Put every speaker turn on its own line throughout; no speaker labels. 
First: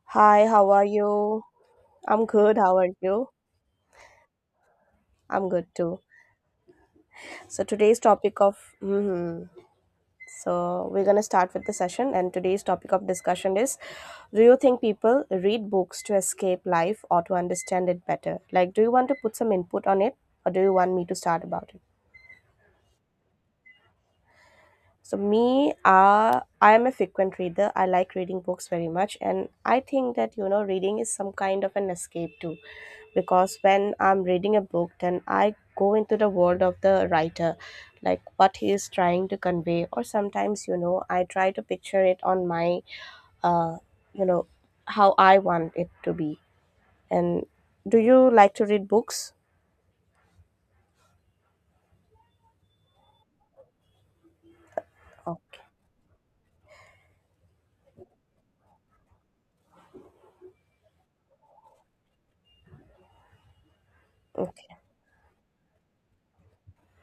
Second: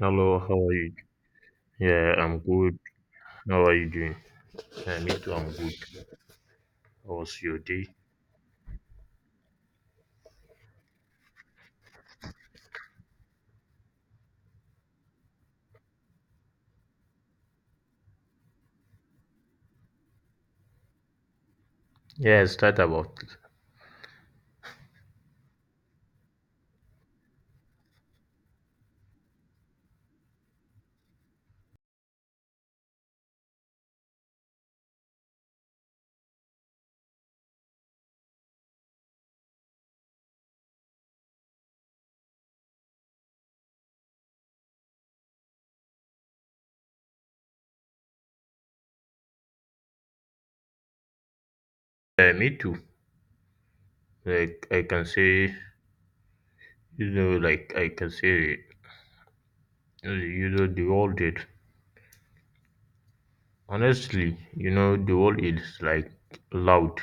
Hello,
Hi,
how
how
are
are
you?
you?
Yeah,
I'm
I'm
good. How
good.
are you?
How are you doing? Yeah, me too,
I'm
I'm good.
good too.
How was your
So
day?
today's topic of mhm. so we're gonna start with the session, and today's topic of discussion is: Do you think people read books to escape life or to understand it better? Like, do you want to put some input on it, or do you want me to start about it?
Yeah, it's that about.
So me, I am a frequent reader. I like reading books very much, and I think that reading is some kind of an escape too. Because when I'm reading a book, then I go into the world of the writer, like what he is trying to convey, or sometimes I try to picture it on my, uh, you know, how I want it to be. And do you like to read books?
Yeah, me too. Like I can say,
Okay.
you know, like I can say, uh, you know, the world is honestly,
Okay.
the world is like loud,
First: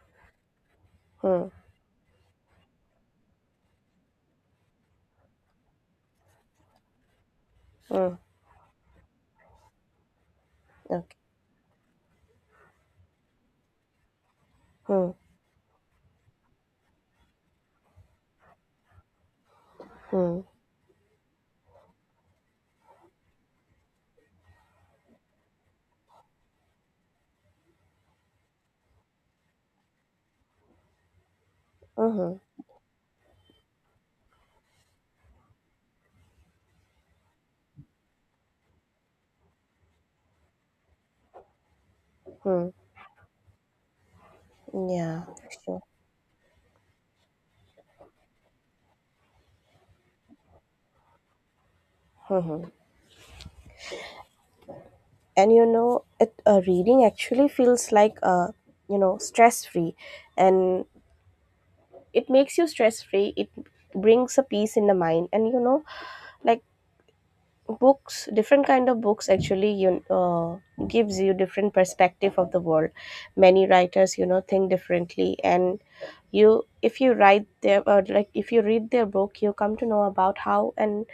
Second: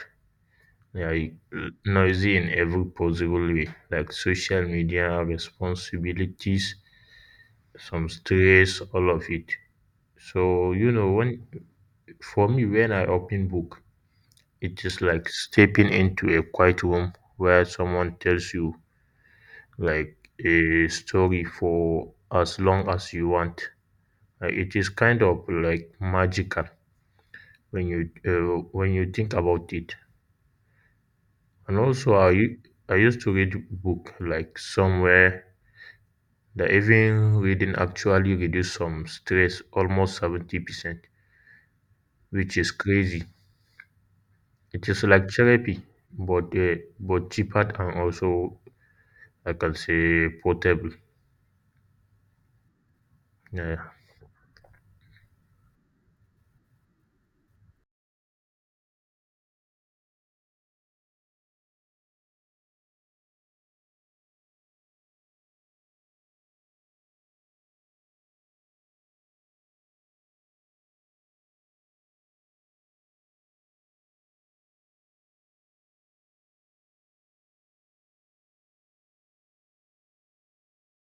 like
Hmm.
noisy in every possible way, like social media responsibilities, some
Hmm.
stress, all of it. So you know,
Okay.
when for me, when I open book. It's just
Hmm.
like stepping into a quiet room where someone tells you like
Hmm.
a story for as long as you want. It is kind of like magical when you think about it. And also,
Mm-hmm.
I used to read book like somewhere that even reading actually reduce some stress almost 70%, which
Hmm.
is crazy. It is
Yeah,
like
sure.
therapy, but cheaper, and also I can say portable.
Hmm.
Yeah.
And reading actually feels like stress free, and it makes you stress free. It brings a peace in the mind, and like books, different kind of books actually you gives you different perspective of the world. Many writers, you know, think differently, and you if you write their or like if you read their book, you come to know about how and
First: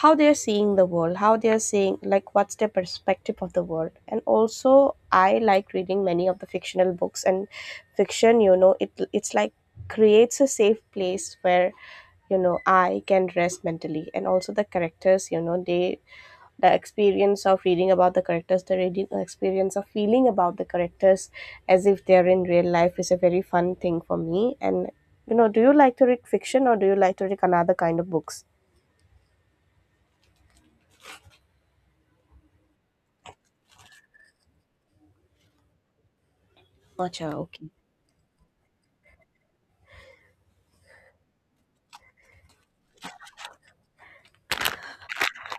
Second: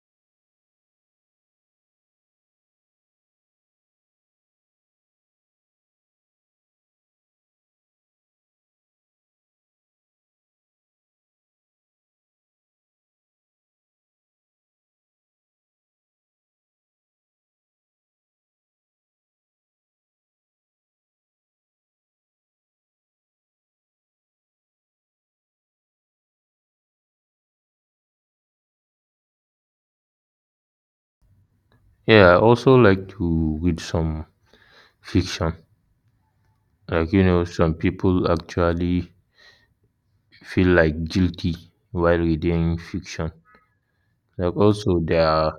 how they're seeing the world, how they're seeing, like, what's their perspective of the world. And also I like reading many of the fictional books, and fiction, you know, it's like creates a safe place where, you know, I can rest mentally. And also the characters, you know, they, the experience of reading about the characters, the reading experience of feeling about the characters as if they're in real life, is a very fun thing for me. And you know, do you like to read fiction, or do you like to read another kind of books?
Yeah, I also like to read some fiction. Like, you
Acha,
know,
okay.
some people actually feel like guilty while reading fiction. Like also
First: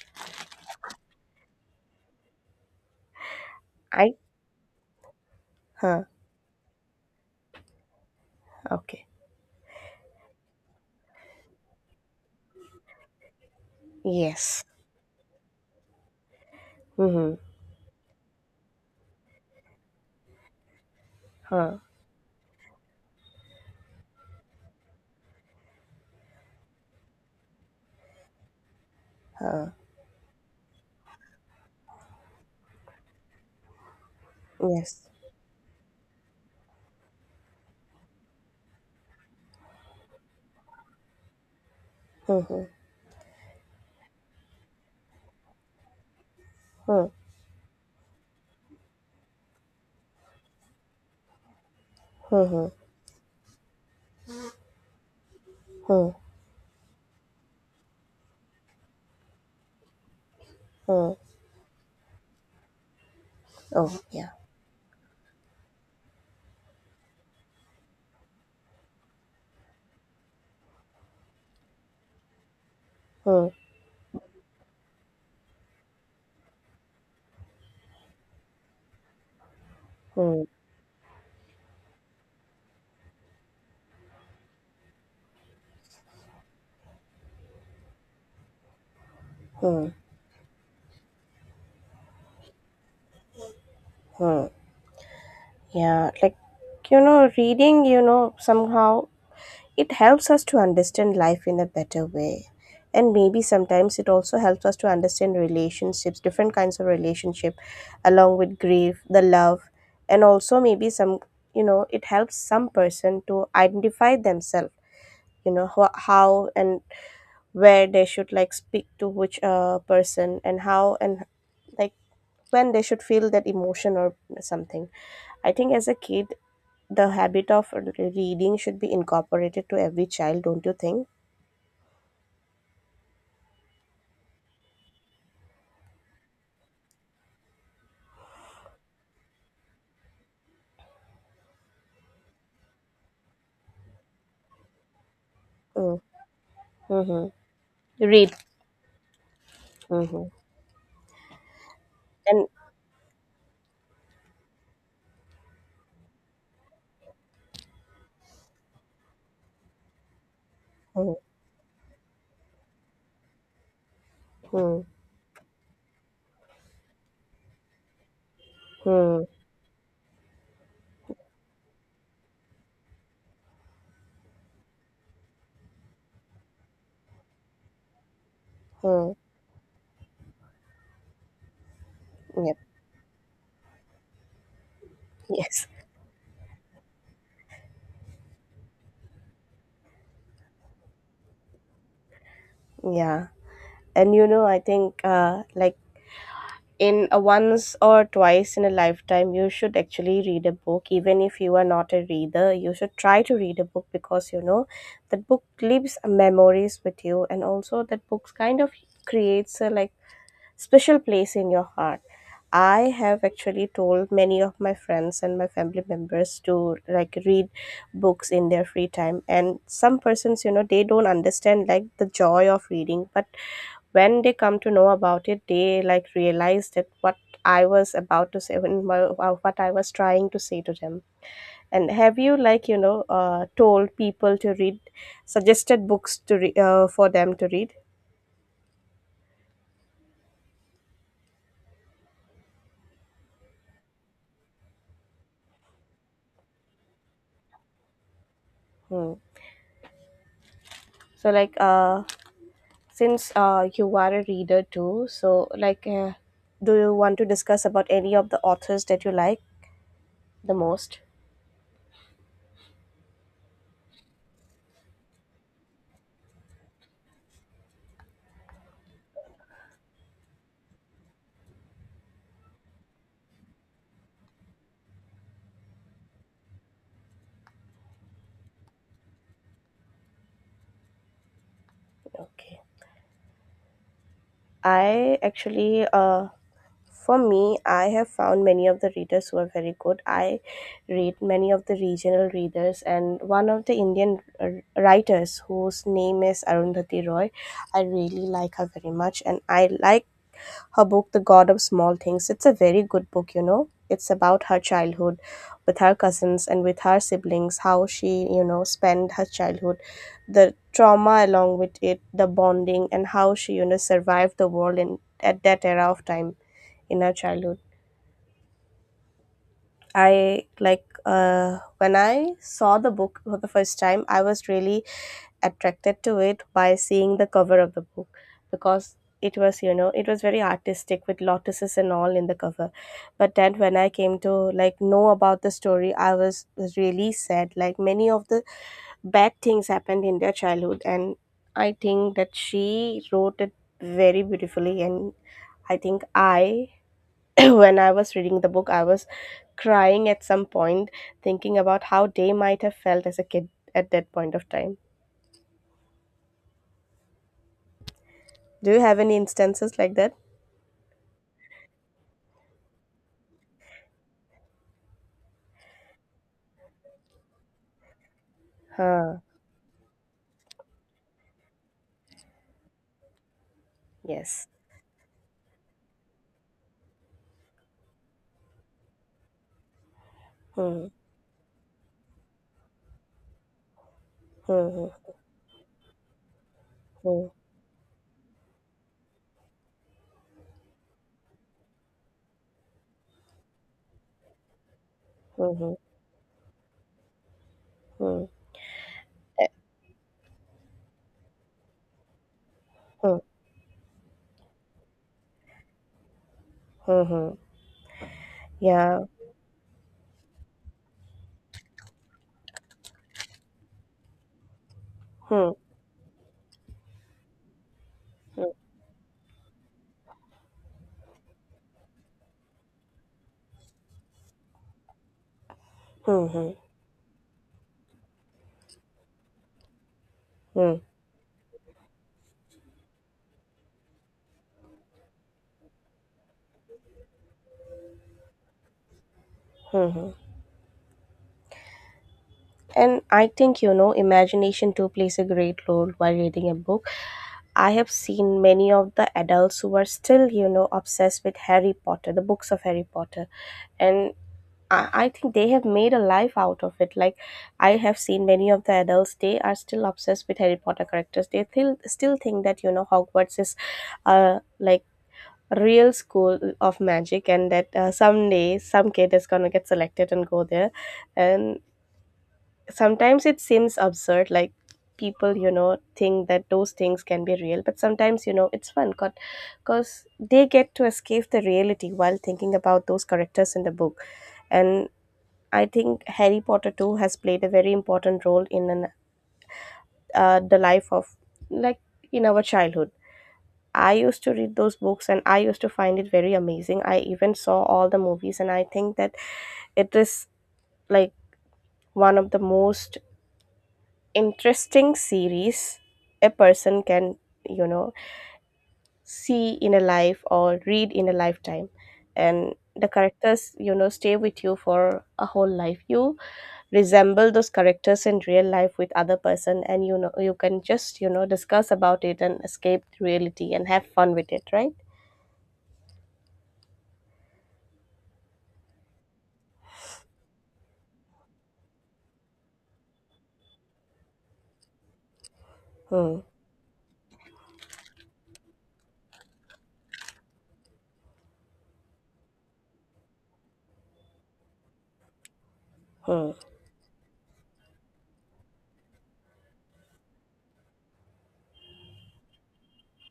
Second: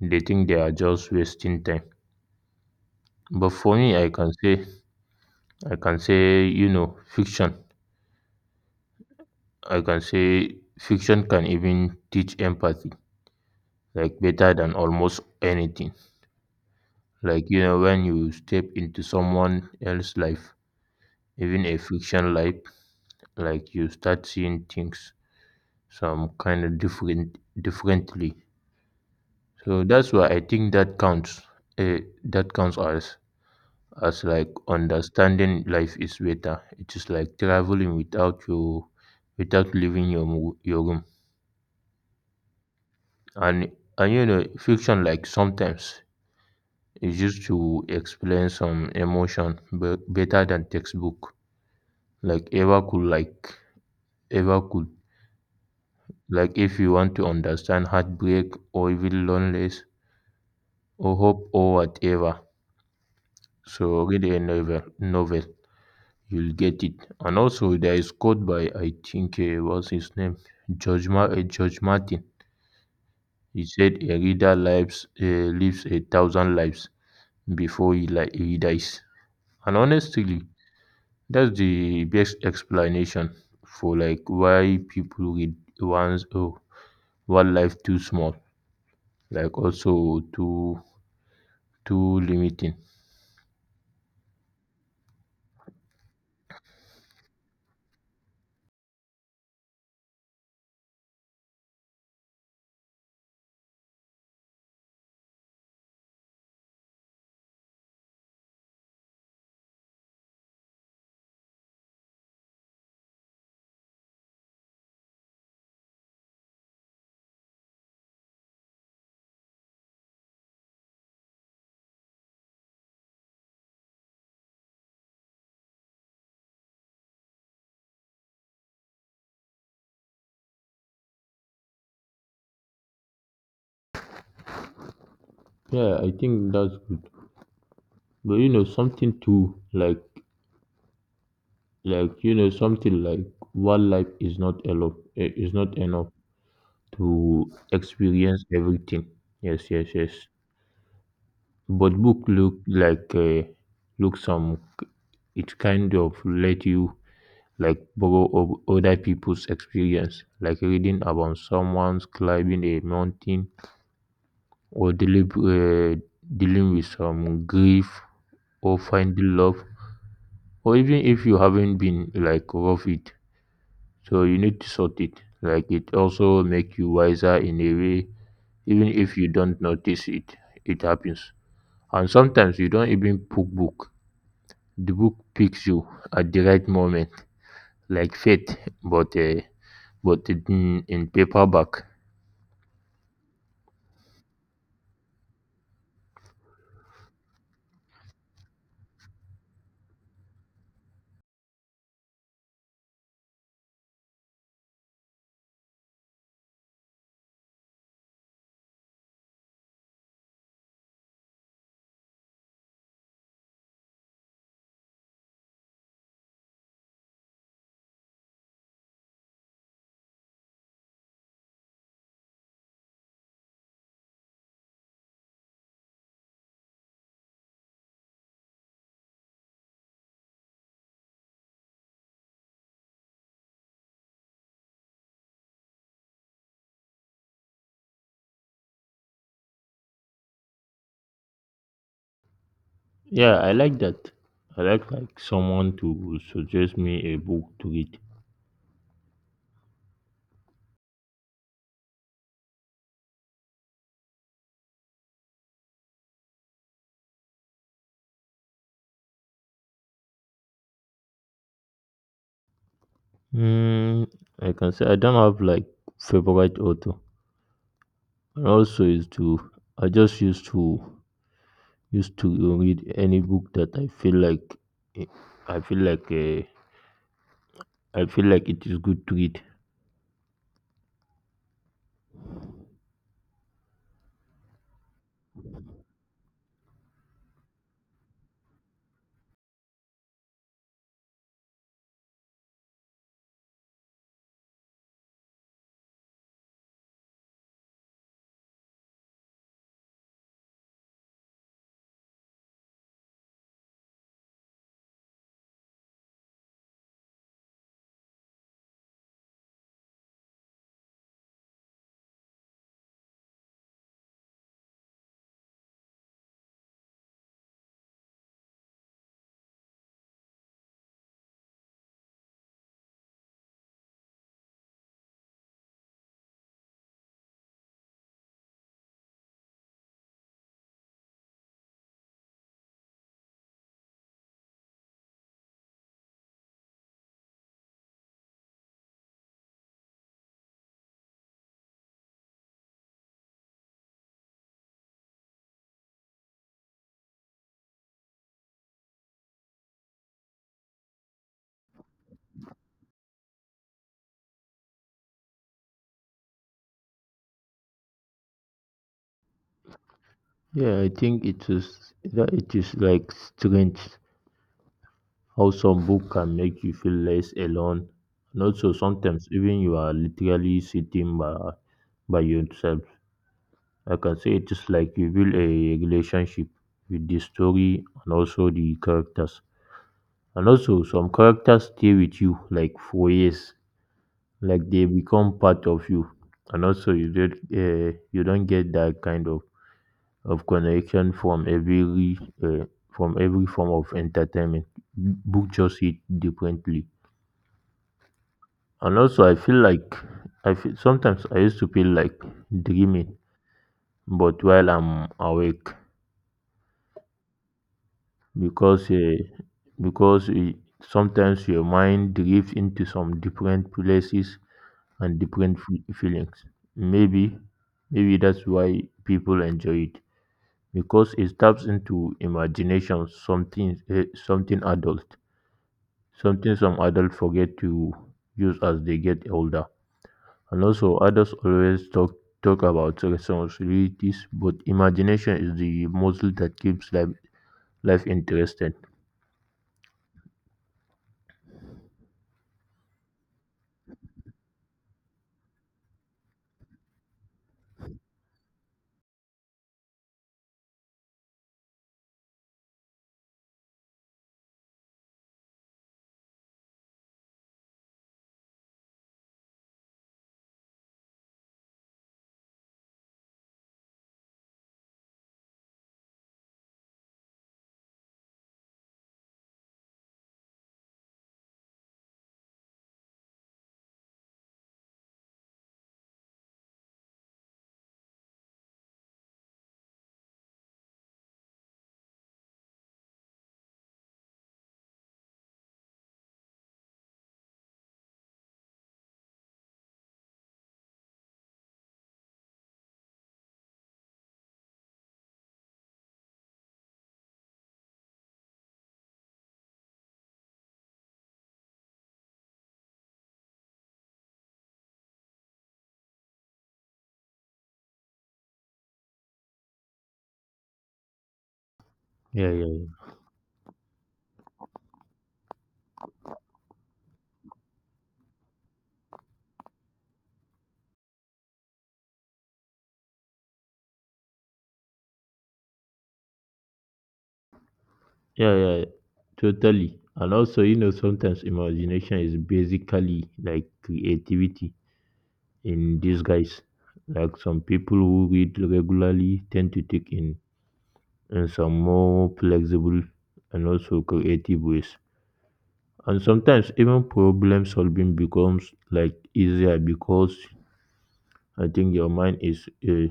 they think they are just wasting time. But for me
I
I can
Huh.
say, you know, fiction.
Okay.
I can say fiction can even teach empathy, like better
Yes.
than almost anything.
Mm-hmm.
Like, you know, when you step into someone else's life, even a
Huh.
fiction life, like you start seeing things some kind of differently.
Huh.
So that's why I think that counts. Uh, that counts as like
Yes.
understanding life is better. It is like traveling without leaving your your room.
Mm-hmm.
And and you know fiction like sometimes
Huh.
is used to explain some emotion better than textbook. Like
Mm-hmm.
ever could like ever could
Hmm.
Like, if you want to understand heartbreak or even loneliness
Hmm.
or hope or whatever,
Oh,
so read
yeah.
a novel, you'll get it. And also there is quote by I think what's his name, George Martin.
Hmm.
He said a reader lives, lives a thousand lives before he dies. And honestly,
Hmm.
that's the best explanation for like why people read. One life too small, like
Hmm.
also too limiting.
Hmm. Yeah. Like, you know, reading, you know, somehow it helps us to understand life in a better way. And maybe sometimes it also helps us to understand relationships, different kinds of relationship, along with grief, the love. And also maybe some, you know, it helps some person to identify themselves, you know, how and where they should, like, speak to which person and how and like when they should feel that emotion or something. I think as a kid, the habit of reading should be incorporated to every child, don't you think?
Yeah, I think that's good. But you know something too, like you know something like one life is not
Mm,
enough
mhm,
to
read
experience everything. Yes, yes, yes.
mhm.
But book
And
look like, look, some, it kind of let you like borrow of other people's experience, like reading
Hmm,
about someone's climbing a mountain
hmm,
or dealing with some grief or
hmm,
finding love, or even if you haven't been like rough it. So you need to sort it. Like it also make you wiser in a way, even
hmm.
if you don't notice it, it happens. And
Yep.
sometimes you don't even book. The book picks
Yes.
you at the right moment, like fate, but uh, but in, paperback.
Yeah. And you know, I think like, in a once or twice in a lifetime, you should actually read a book. Even if you are not a reader, you should try to read a book, because you know that book leaves memories with you, and also that books kind of creates a, like, special place in your heart. I have actually told many of my friends and my family members to, like, read books in their free time. And some persons, you know, they don't understand, like, the joy of reading. But when they come to know about it, they, like, realize that what I was about to say when my, what I was trying to say to them. And have you, like, you know, told people to read, suggested books to for them to read?
Yeah, I like that. I like someone to suggest me a book to read.
Hmm. So, like, since you are a reader too, so, like, do you want to discuss about any of the authors that you like the most?
Mm, I can say I don't have like favorite author. And also is to I just used to read any book that eh, I feel like uh, I feel like it is good to read.
Okay. I actually, for me, I have found many of the readers who are very good. I read many of the regional readers, and one of the Indian writers whose name is Arundhati Roy. I really like her very much, and I like her book, The God of Small Things. It's a very good book, you know. It's about her childhood with her cousins and with her siblings, how she, you know, spent her childhood, the trauma along with it, the bonding, and how she, you know, survived the world in, at that era of time in her childhood. I like, when I saw the book for the first time, I was really attracted to it by seeing the cover of the book, because it was, you know, it was very artistic with lotuses and all in the cover. But then when I came to, like, know about the story, I was really sad. Like, many of the bad things happened in their childhood, and I think that she wrote it very beautifully. And I think I when I was reading the book, I was crying at some point, thinking about how they might have felt as a kid at that point of time. Do you have any instances like that?
Yeah, I think it is that it is like strange how some book can make you feel less alone. And also
Huh.
sometimes even you are literally sitting by yourself. I can say
Yes.
it is like you build a relationship with the story and also the characters. And also
Hmm.
some characters stay with you like for years, like they
Hmm.
become part of you. And also
Hmm.
you don't get that kind of, connection from every form of entertainment.
Hmm.
Book
Hmm.
just hit differently.
Hmm. Hmm.
And also
Eh,
I feel sometimes I used to feel like
Hmm.
dreaming but while I'm awake,
Hmm. Hmm.
because
Yeah.
uh, because sometimes your mind drifts into some different places and
Hmm.
different feelings. Maybe, Maybe that's
Hmm.
why people enjoy it, because it taps into imagination, something, something adult,
Hmm. Hmm.
something some adults forget to use as they get older. And
Hmm.
also, others always talk about responsibilities, but imagination is the muscle that keeps life interesting.
And I think, you know, imagination too plays a great role while reading a book. I have seen many of the adults who are still, you know, obsessed with Harry Potter, the books of Harry Potter. And I think they have made a life out of it. Like, I have seen many of the adults, they are still obsessed with Harry Potter characters. They still think that, you know, Hogwarts is, like, real school of magic, and that someday some kid is gonna get selected and go there. And sometimes it seems absurd, like people, you know, think that those things can be real. But sometimes, you know, it's fun, because they get to escape the reality while thinking about those characters in the book. And I think Harry Potter too has played a very important role in an, the life of, like, in our childhood. I used to read those books, and I used to find it very amazing. I even saw all the movies, and I think that it is, like, one of the most interesting series a person can, you know, see in a life or read in a lifetime.
Yeah,
And
yeah,
the characters, you know, stay with you for a whole life. You resemble those characters in real life with other person, and you know, you can just, you know, discuss about it and escape reality and have fun with it, right?
yeah, yeah, yeah. Totally. And also, you know, sometimes imagination is basically like creativity in
Hmm.
disguise, like some people who read regularly tend to take in, some more flexible and also creative ways. And
Hmm.
sometimes even problem solving becomes like easier, because I think your mind is uh,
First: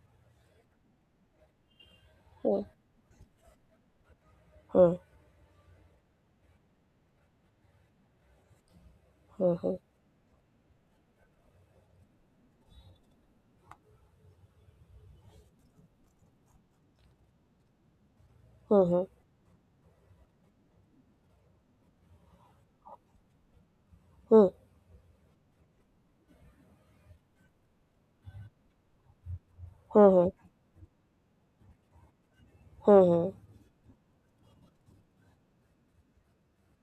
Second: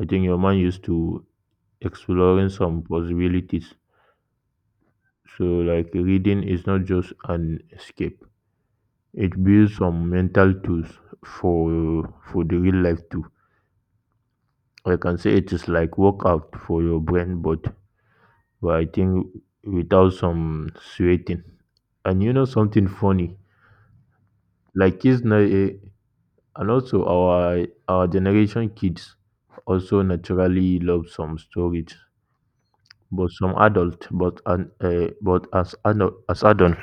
I think your mind used to exploring
Hmm.
some possibilities.
Hmm.
So like reading is not just an escape. It
Hmm.
builds some mental tools for the real life too. I can say it is like workout for your brain, but I
Hmm. Hmm.
think without some sweating. And you know something funny?
Hmm.
Like kids now, and also our generation kids also
Hmm.
naturally love some stories,
Hmm. Hmm.
but some adult, but an as adult,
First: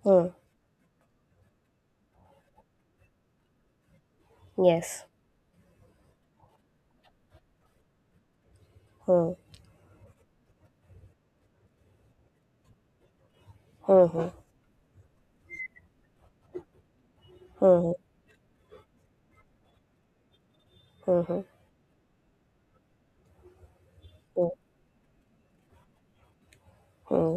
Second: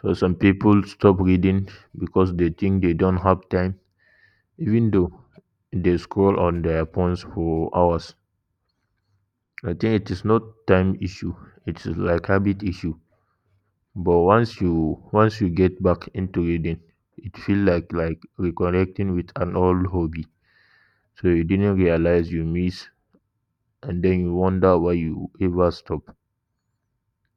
so
Hmm.
some people stop reading because they think they don't have time, even
Yes.
though they scroll on their phones for hours.
Hmm.
I think it is not time issue; it is like habit issue.
Hmm.
But
Hmm.
once you get back into reading, it feel
Hmm.
like reconnecting with an old hobby, so
Hmm.
you didn't realize you miss, and then you
Hmm.
wonder why you ever stop.
Hmm.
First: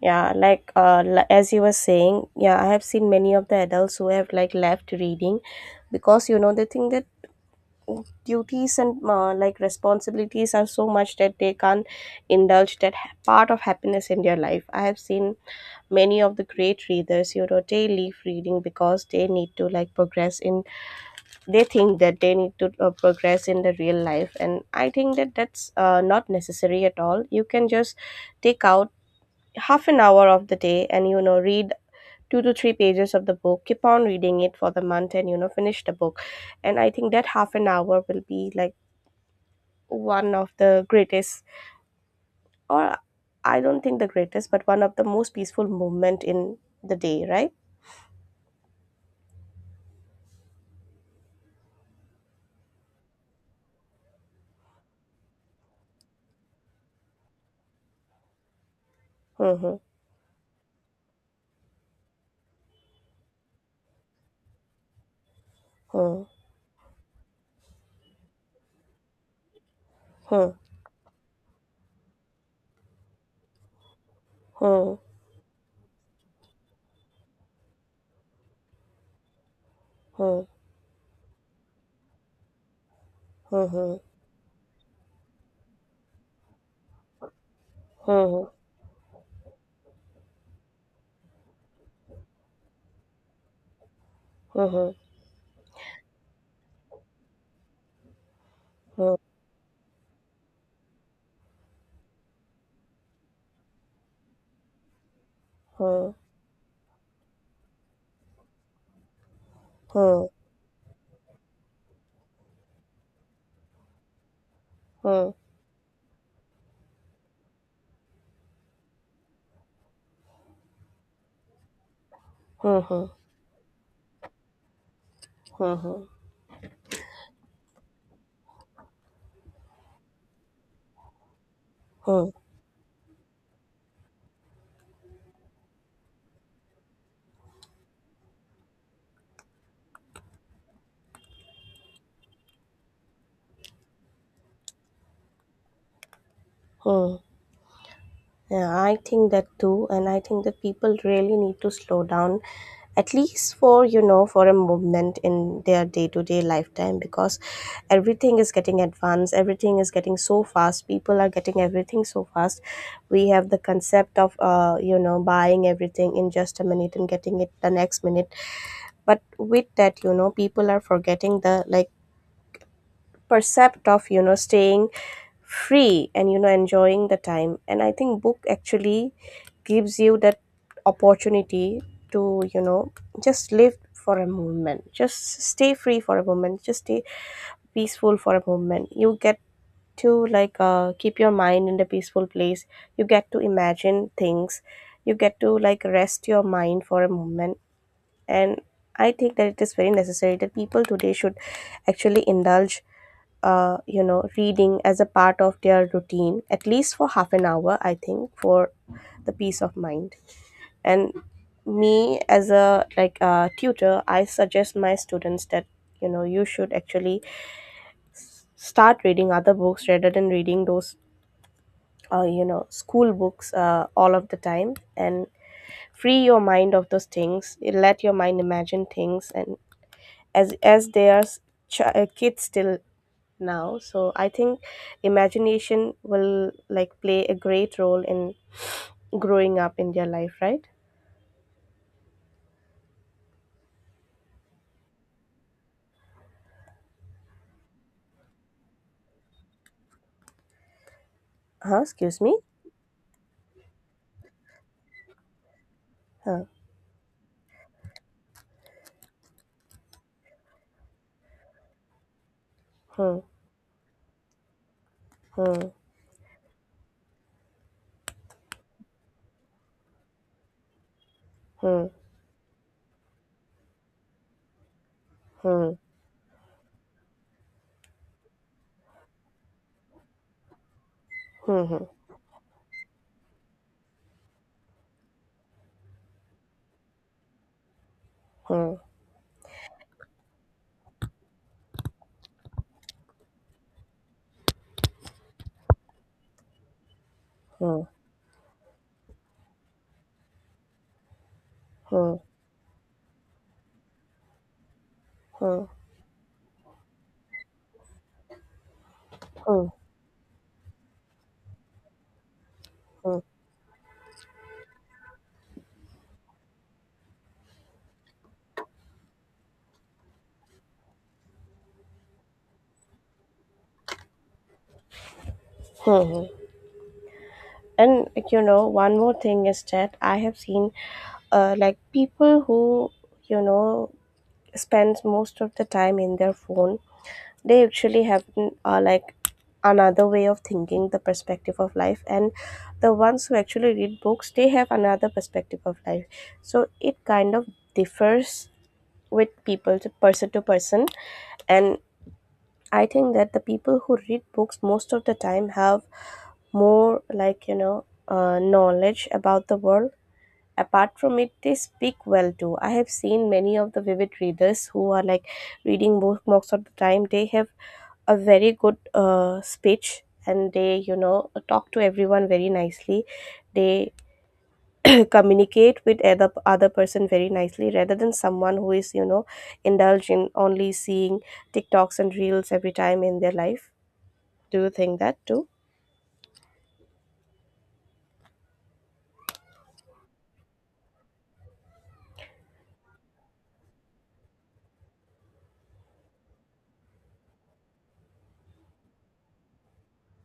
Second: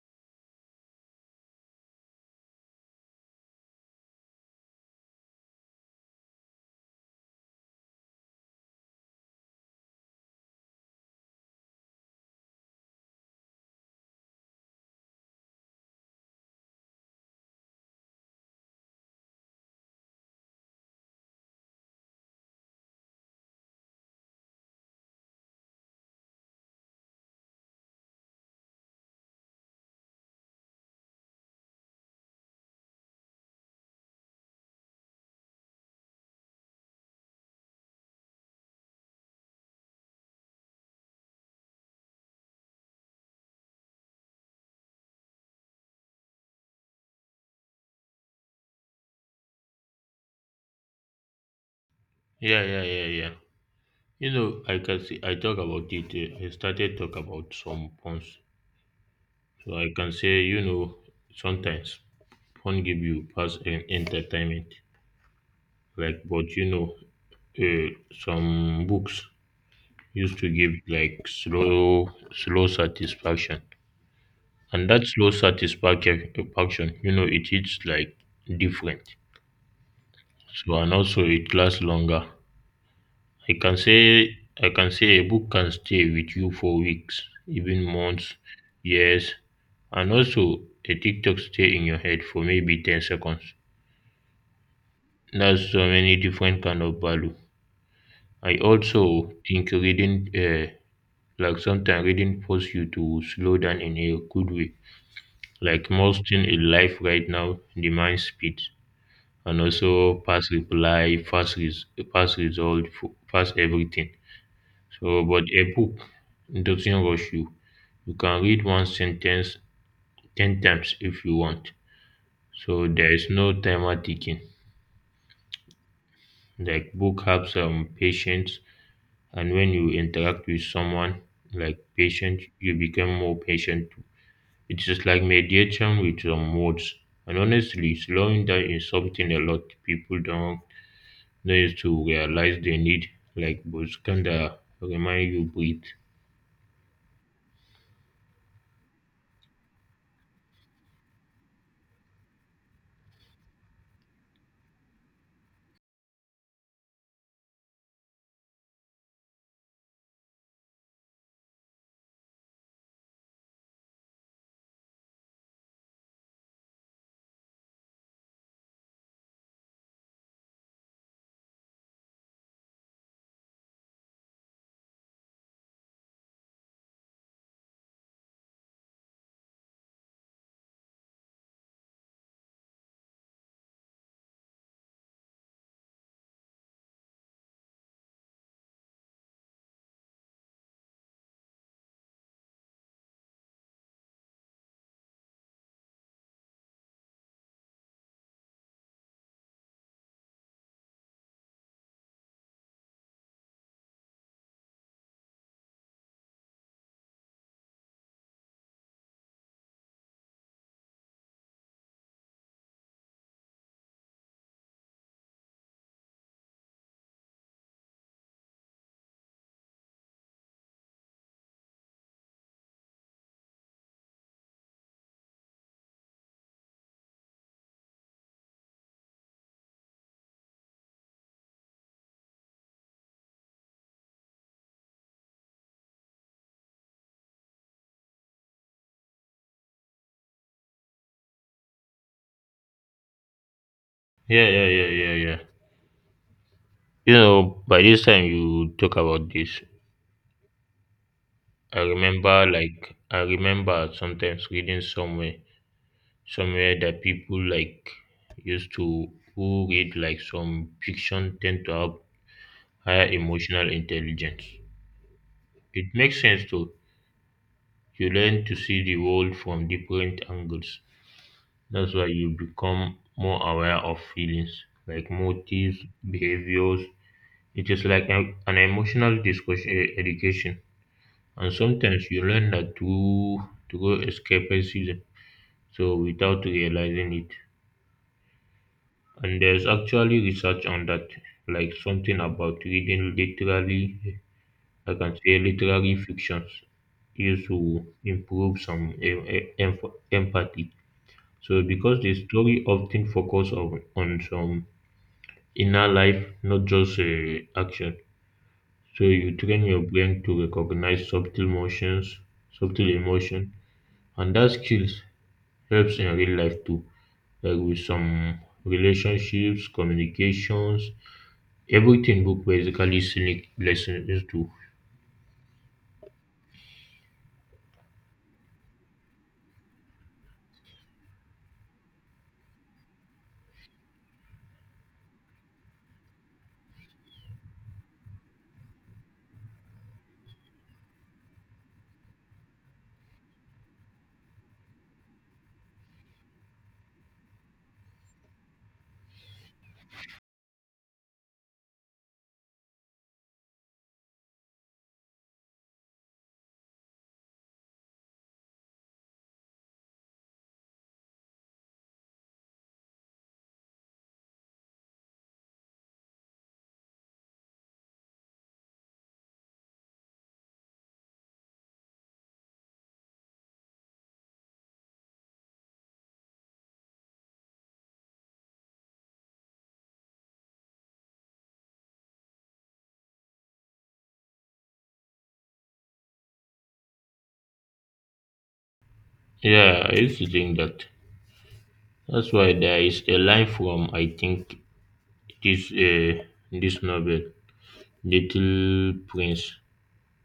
Yeah, like, as you were saying, yeah, I have seen many of the adults who have, like, left reading because, you know, they think that duties and, like, responsibilities are so much that they can't indulge that part of happiness in their life. I have seen many of the great readers, you know, they leave reading because they need to, like, progress in. They think that they need to, progress in the real life, and I think that that's, not necessary at all. You can just take out half an hour of the day and, you know, read two to three pages of the book, keep on reading it for the month, and you know, finish the book. And I think that half an hour will be, like, one of the greatest, or I don't think the greatest, but one of the most peaceful moment in the day, right?
Yeah, yeah, yeah, yeah. You know, I can see, I talk about it. I started talk about some puns. So
Mhm.
I can say, you know, sometimes phone give you pass and entertainment. Like,
Mhm.
but you know, uh, some books used to give like slow, slow satisfaction. And
Mhm.
that slow satisfaction, you know, it is like different. So and also it lasts longer.
Mhm.
I can say a book can stay with you for weeks, even months,
Mhm.
years, and also a TikTok stay in your head for maybe 10 seconds.
Mhm.
That's so many different kind of value. I
Mhm.
also think like sometimes reading force you to slow down in a good way. Like
Mhm.
most thing in life right now demands speed, and also
Mhm.
fast reply, fast result, fast everything. So,
Mhm.
but a book doesn't rush you. You can read one sentence 10 times if you want. So
Mhm.
there is no timer ticking.
Mhm.
Like book helps patience, and when you interact with someone like
Mhm.
patient, you become more patient too. It's just like meditation with some words. And honestly, slowing down is something a lot people don't days to realize they need, like Buscan that remind you breathe.
Mhm. Yeah, I think that too, and I think that people really need to slow down at least for for a moment in their day-to-day lifetime, because everything is getting advanced, everything is getting so fast, people are getting everything so fast. We have the concept of buying everything in just a minute and getting it the next minute. But with that, people are forgetting the like percept of staying free and enjoying the time. And I think book actually gives you that opportunity to just live for a moment, just stay free for a moment, just stay peaceful for a moment. You get to like keep your mind in the peaceful place, you get to imagine things, you get to like rest your mind for a moment. And I think that it is very necessary that people today should actually indulge reading as a part of their routine, at least for half an hour, I think, for the peace of mind. And me as a like a tutor, I suggest my students that you should actually start reading other books rather than reading those school books all of the time, and free your mind of those things. Let your mind imagine things. And as they are kids still now, so I think imagination will like play a great role in growing up in their life, right?
Yeah, yeah, yeah, yeah, yeah. You know, by this time you talk about this,
Excuse me.
I remember sometimes reading somewhere,
Huh?
that people like used to who read like some fiction tend to have higher
Hmm.
emotional intelligence.
Hmm.
It makes sense to you learn to see the world from different angles.
Hmm.
That's why you become more aware of feelings, like
Hmm.
motives, behaviors. It is like an emotional education. And
Hmm.
sometimes you learn that to go escape a season, so without realizing it.
Hmm.
And there's actually research on that, like something about reading literally, I can say literary fictions, used
Hmm.
to improve some em- empathy. So because the
Hmm.
story often focus on some
Hmm.
in our life, not just action. So you train
Hmm.
your brain to recognize subtle motions, subtle
Hmm. Hmm.
emotion, and that skills helps in real life too, like with some relationships, communications, everything book basically sneak lessons too.
Hmm. And like, one more thing is that I have seen like people who you know spends most of the time in their phone, they actually have like another way of thinking, the perspective of life, and the ones who actually read books, they have another perspective of life. So it kind of differs with people to person to person. And I think that the people who read books most of the time have more like knowledge about the world. Apart from it, they speak well too. I have seen many of the vivid readers who are like reading books most of the time, they have a very good speech, and they talk to everyone very nicely. They communicate with other person very nicely, rather than someone who is indulged in only seeing tiktoks and reels every time in their life. Do you think that too?
Yeah, I used to think that. That's why there is a line from I think this, this novel, Little Prince.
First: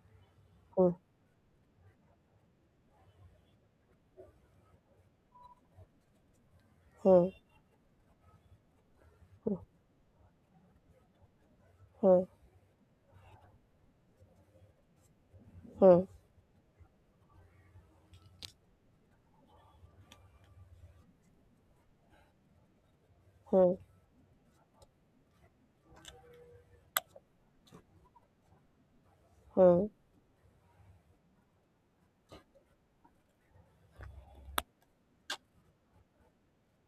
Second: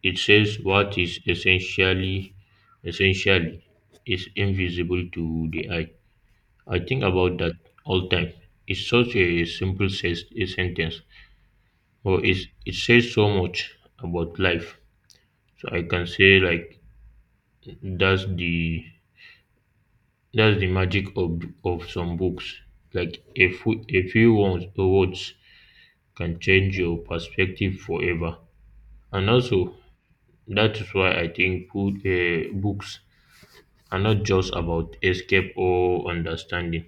It says what
Hmm,
is essentially is invisible to the eye. I think
hmm,
about that all time. It's such a
hmm,
simple a sentence,
hmm,
but it says so much about life. So I can say like that's the that's the magic of some books. Like
hmm,
a few words can change your perspective forever. And also
hmm,
that is why I think books are not just about escape or understanding.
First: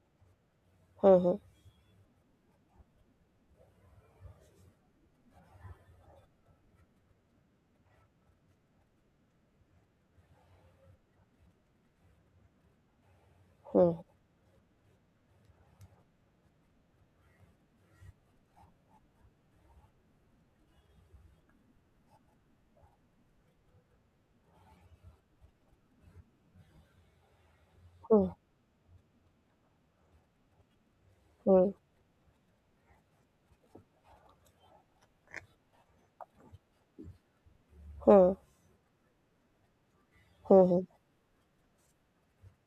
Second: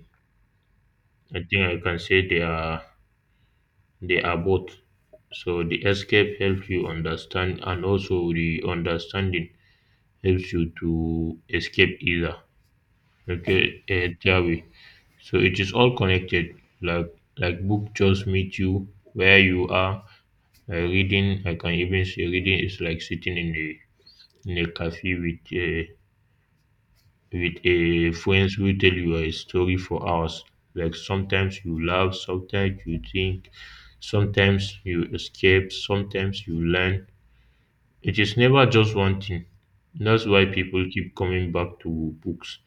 hmm, hmm, hmm,
I think I can say they are both. So the escape helps you understand, and also the understanding helps you to escape either. Okay,
hmm,
that way. So it is all connected. Like book just meet you where you are. Reading, I can even say reading is like sitting in a cafe with, with a
hmm,
friends who tell you a story for hours. Like sometimes
hmm,
you laugh, sometimes you think, sometimes you escape, sometimes you learn. It
hmm,
is never just one thing. That's why
hmm.
people keep coming back to books.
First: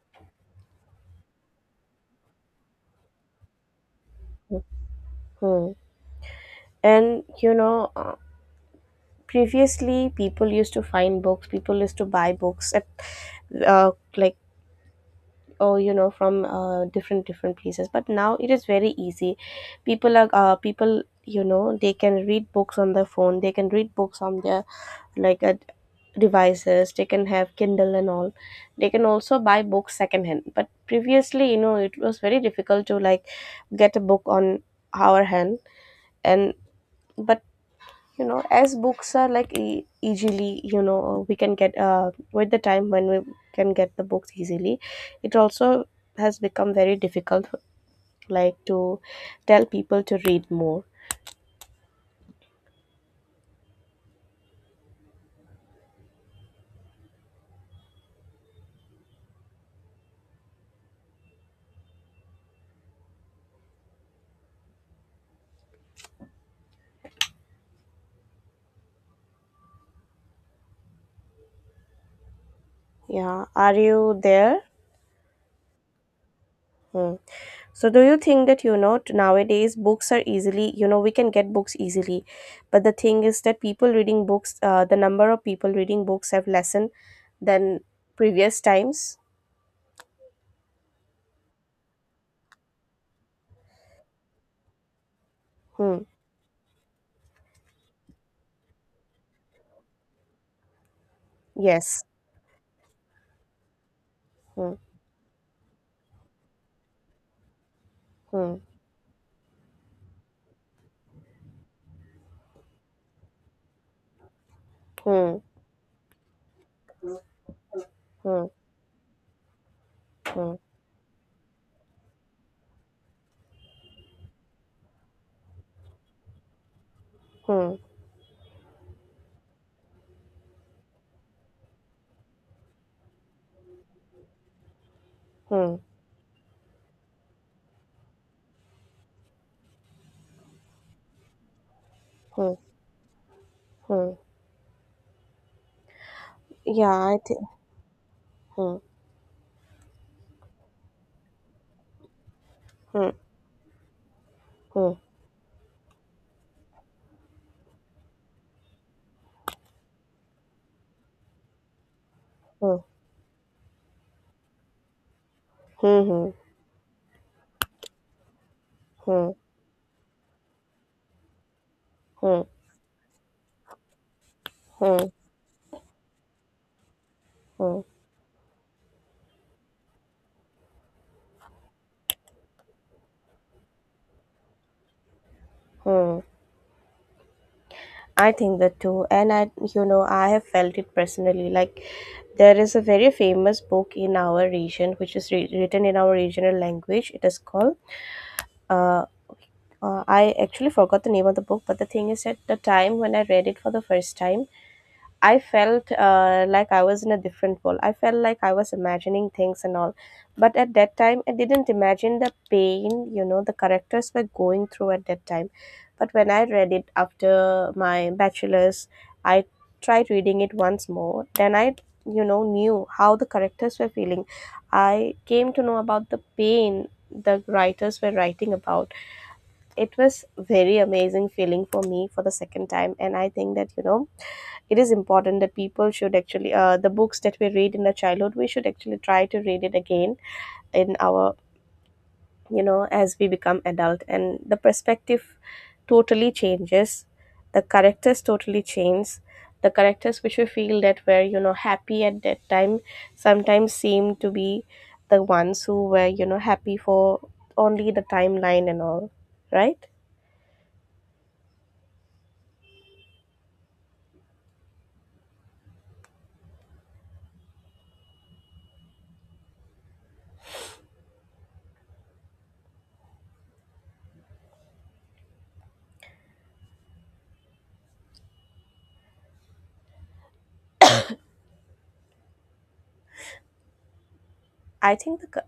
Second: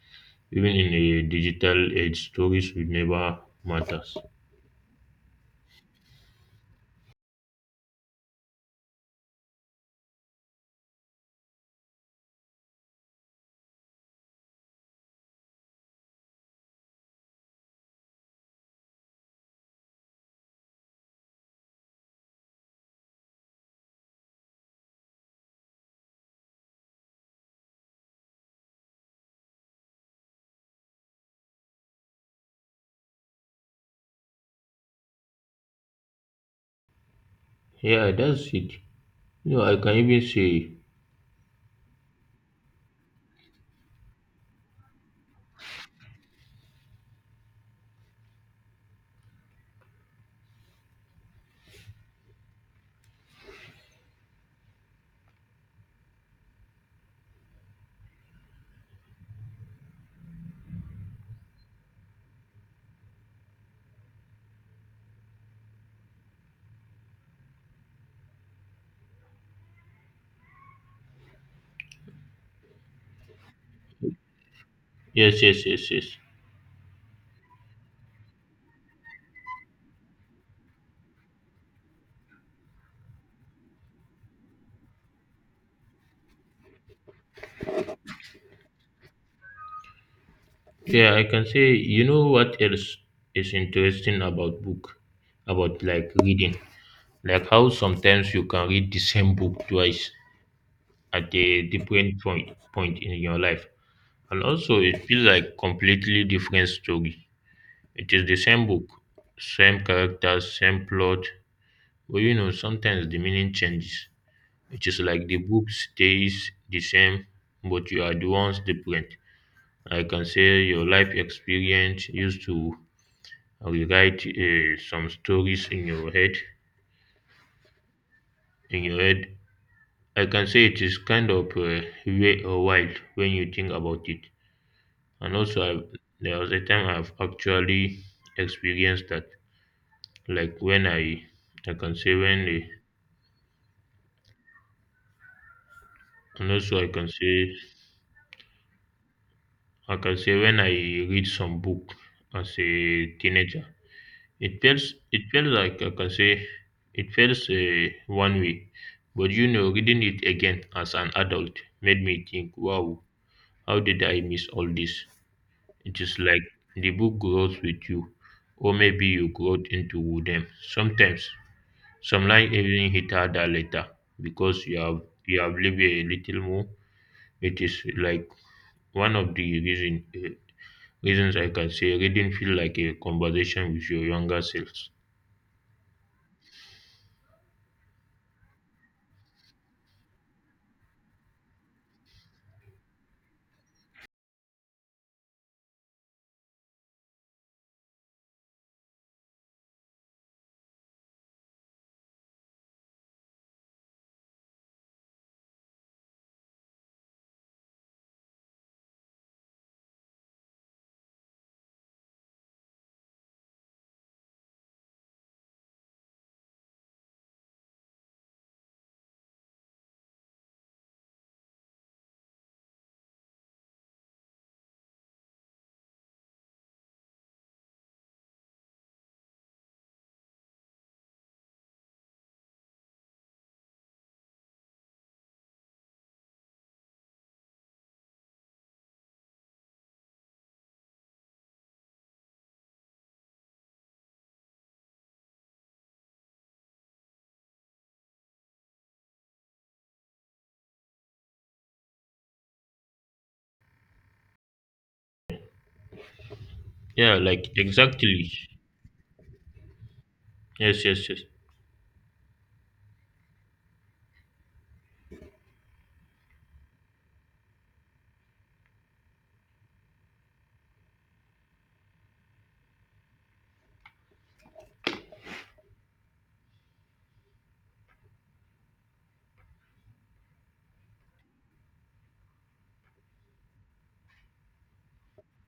Even in a digital age, stories will never matters.
Hmm. And you know, previously people used to find books, people used to buy books at uh, like, oh, from different places. But now it is very easy. People are people, they can read books on their phone, they can read books on their like devices, they can have kindle and all. They can also buy books secondhand. But previously, it was very difficult to like get a book on our hand. And but
Yeah, that's it.
as books are
You
like
know, I can even
easily,
say
we can get with the time when we can get the books easily, it also has become very difficult like to tell people to read more. Yeah, are you there?
yes, yes, yes, yes.
Hmm. So do you think that, nowadays books are easily, we can get books easily, but the thing is that people reading books, the number of people reading books have lessened than previous times.
Yeah, I can say you know what else is interesting about book, about
Hmm.
like reading. Like how sometimes you can read the same book twice at a
Yes.
different point in your life, and also
Hmm.
it feels like completely different story. It is the
Hmm.
same book, same characters, same plot, but you know sometimes the meaning changes. It is like
Hmm.
the book stays the same but you are the
Hmm.
ones different. Like I can say
Hmm.
your life experience used to rewrite, some stories in your head,
Hmm.
in your head I can say it is kind of, weird or wild when you think about it. And also,
Hmm.
there was a time I've actually experienced that, like when I can say when,
Hmm.
I,
Hmm.
and also
Yeah, I think. Hmm.
I can say when I read some book as a
Hmm.
teenager,
Hmm.
it feels like I can say, it feels one way, but you know, reading it again as an adult made me think,
Hmm.
wow, how did I miss all this? It
Hmm.
is
Hmm.
like the book grows with you, or maybe you
Hmm.
growed into them. Sometimes some
Hmm.
line even hit harder later because
Hmm.
you have lived a little more. It
Hmm.
is like one of the reasons I can say reading feel like a conversation with your younger selves.
Hmm. I think that too, and I, you know, I have felt it personally. Like, there is a very famous book in our region, which is written in our regional language. It is called. Uh, I actually forgot the name of the book. But the thing is, at the time when I read it for the first time, I felt like I was in a different world. I felt like I was imagining things and all. But at that time, I didn't imagine the pain, you know, the characters were going through at that time. But when I read it after my bachelor's, I tried reading it once more. Then I, you know, knew how the characters were feeling. I came to know about the pain the writers were writing about. It was very amazing feeling for me for the second time. And I think that, you know, it is important that people should actually the books that we read in the childhood, we should actually try to read it again in our, you know, as we become adult, and the perspective totally changes, the characters totally change. The characters which we feel that were, you know, happy at that time sometimes seem to be the ones who were, you know, happy
Yeah,
for
like
only the
exactly.
timeline and all, right?
Yes, yes, yes.
I think the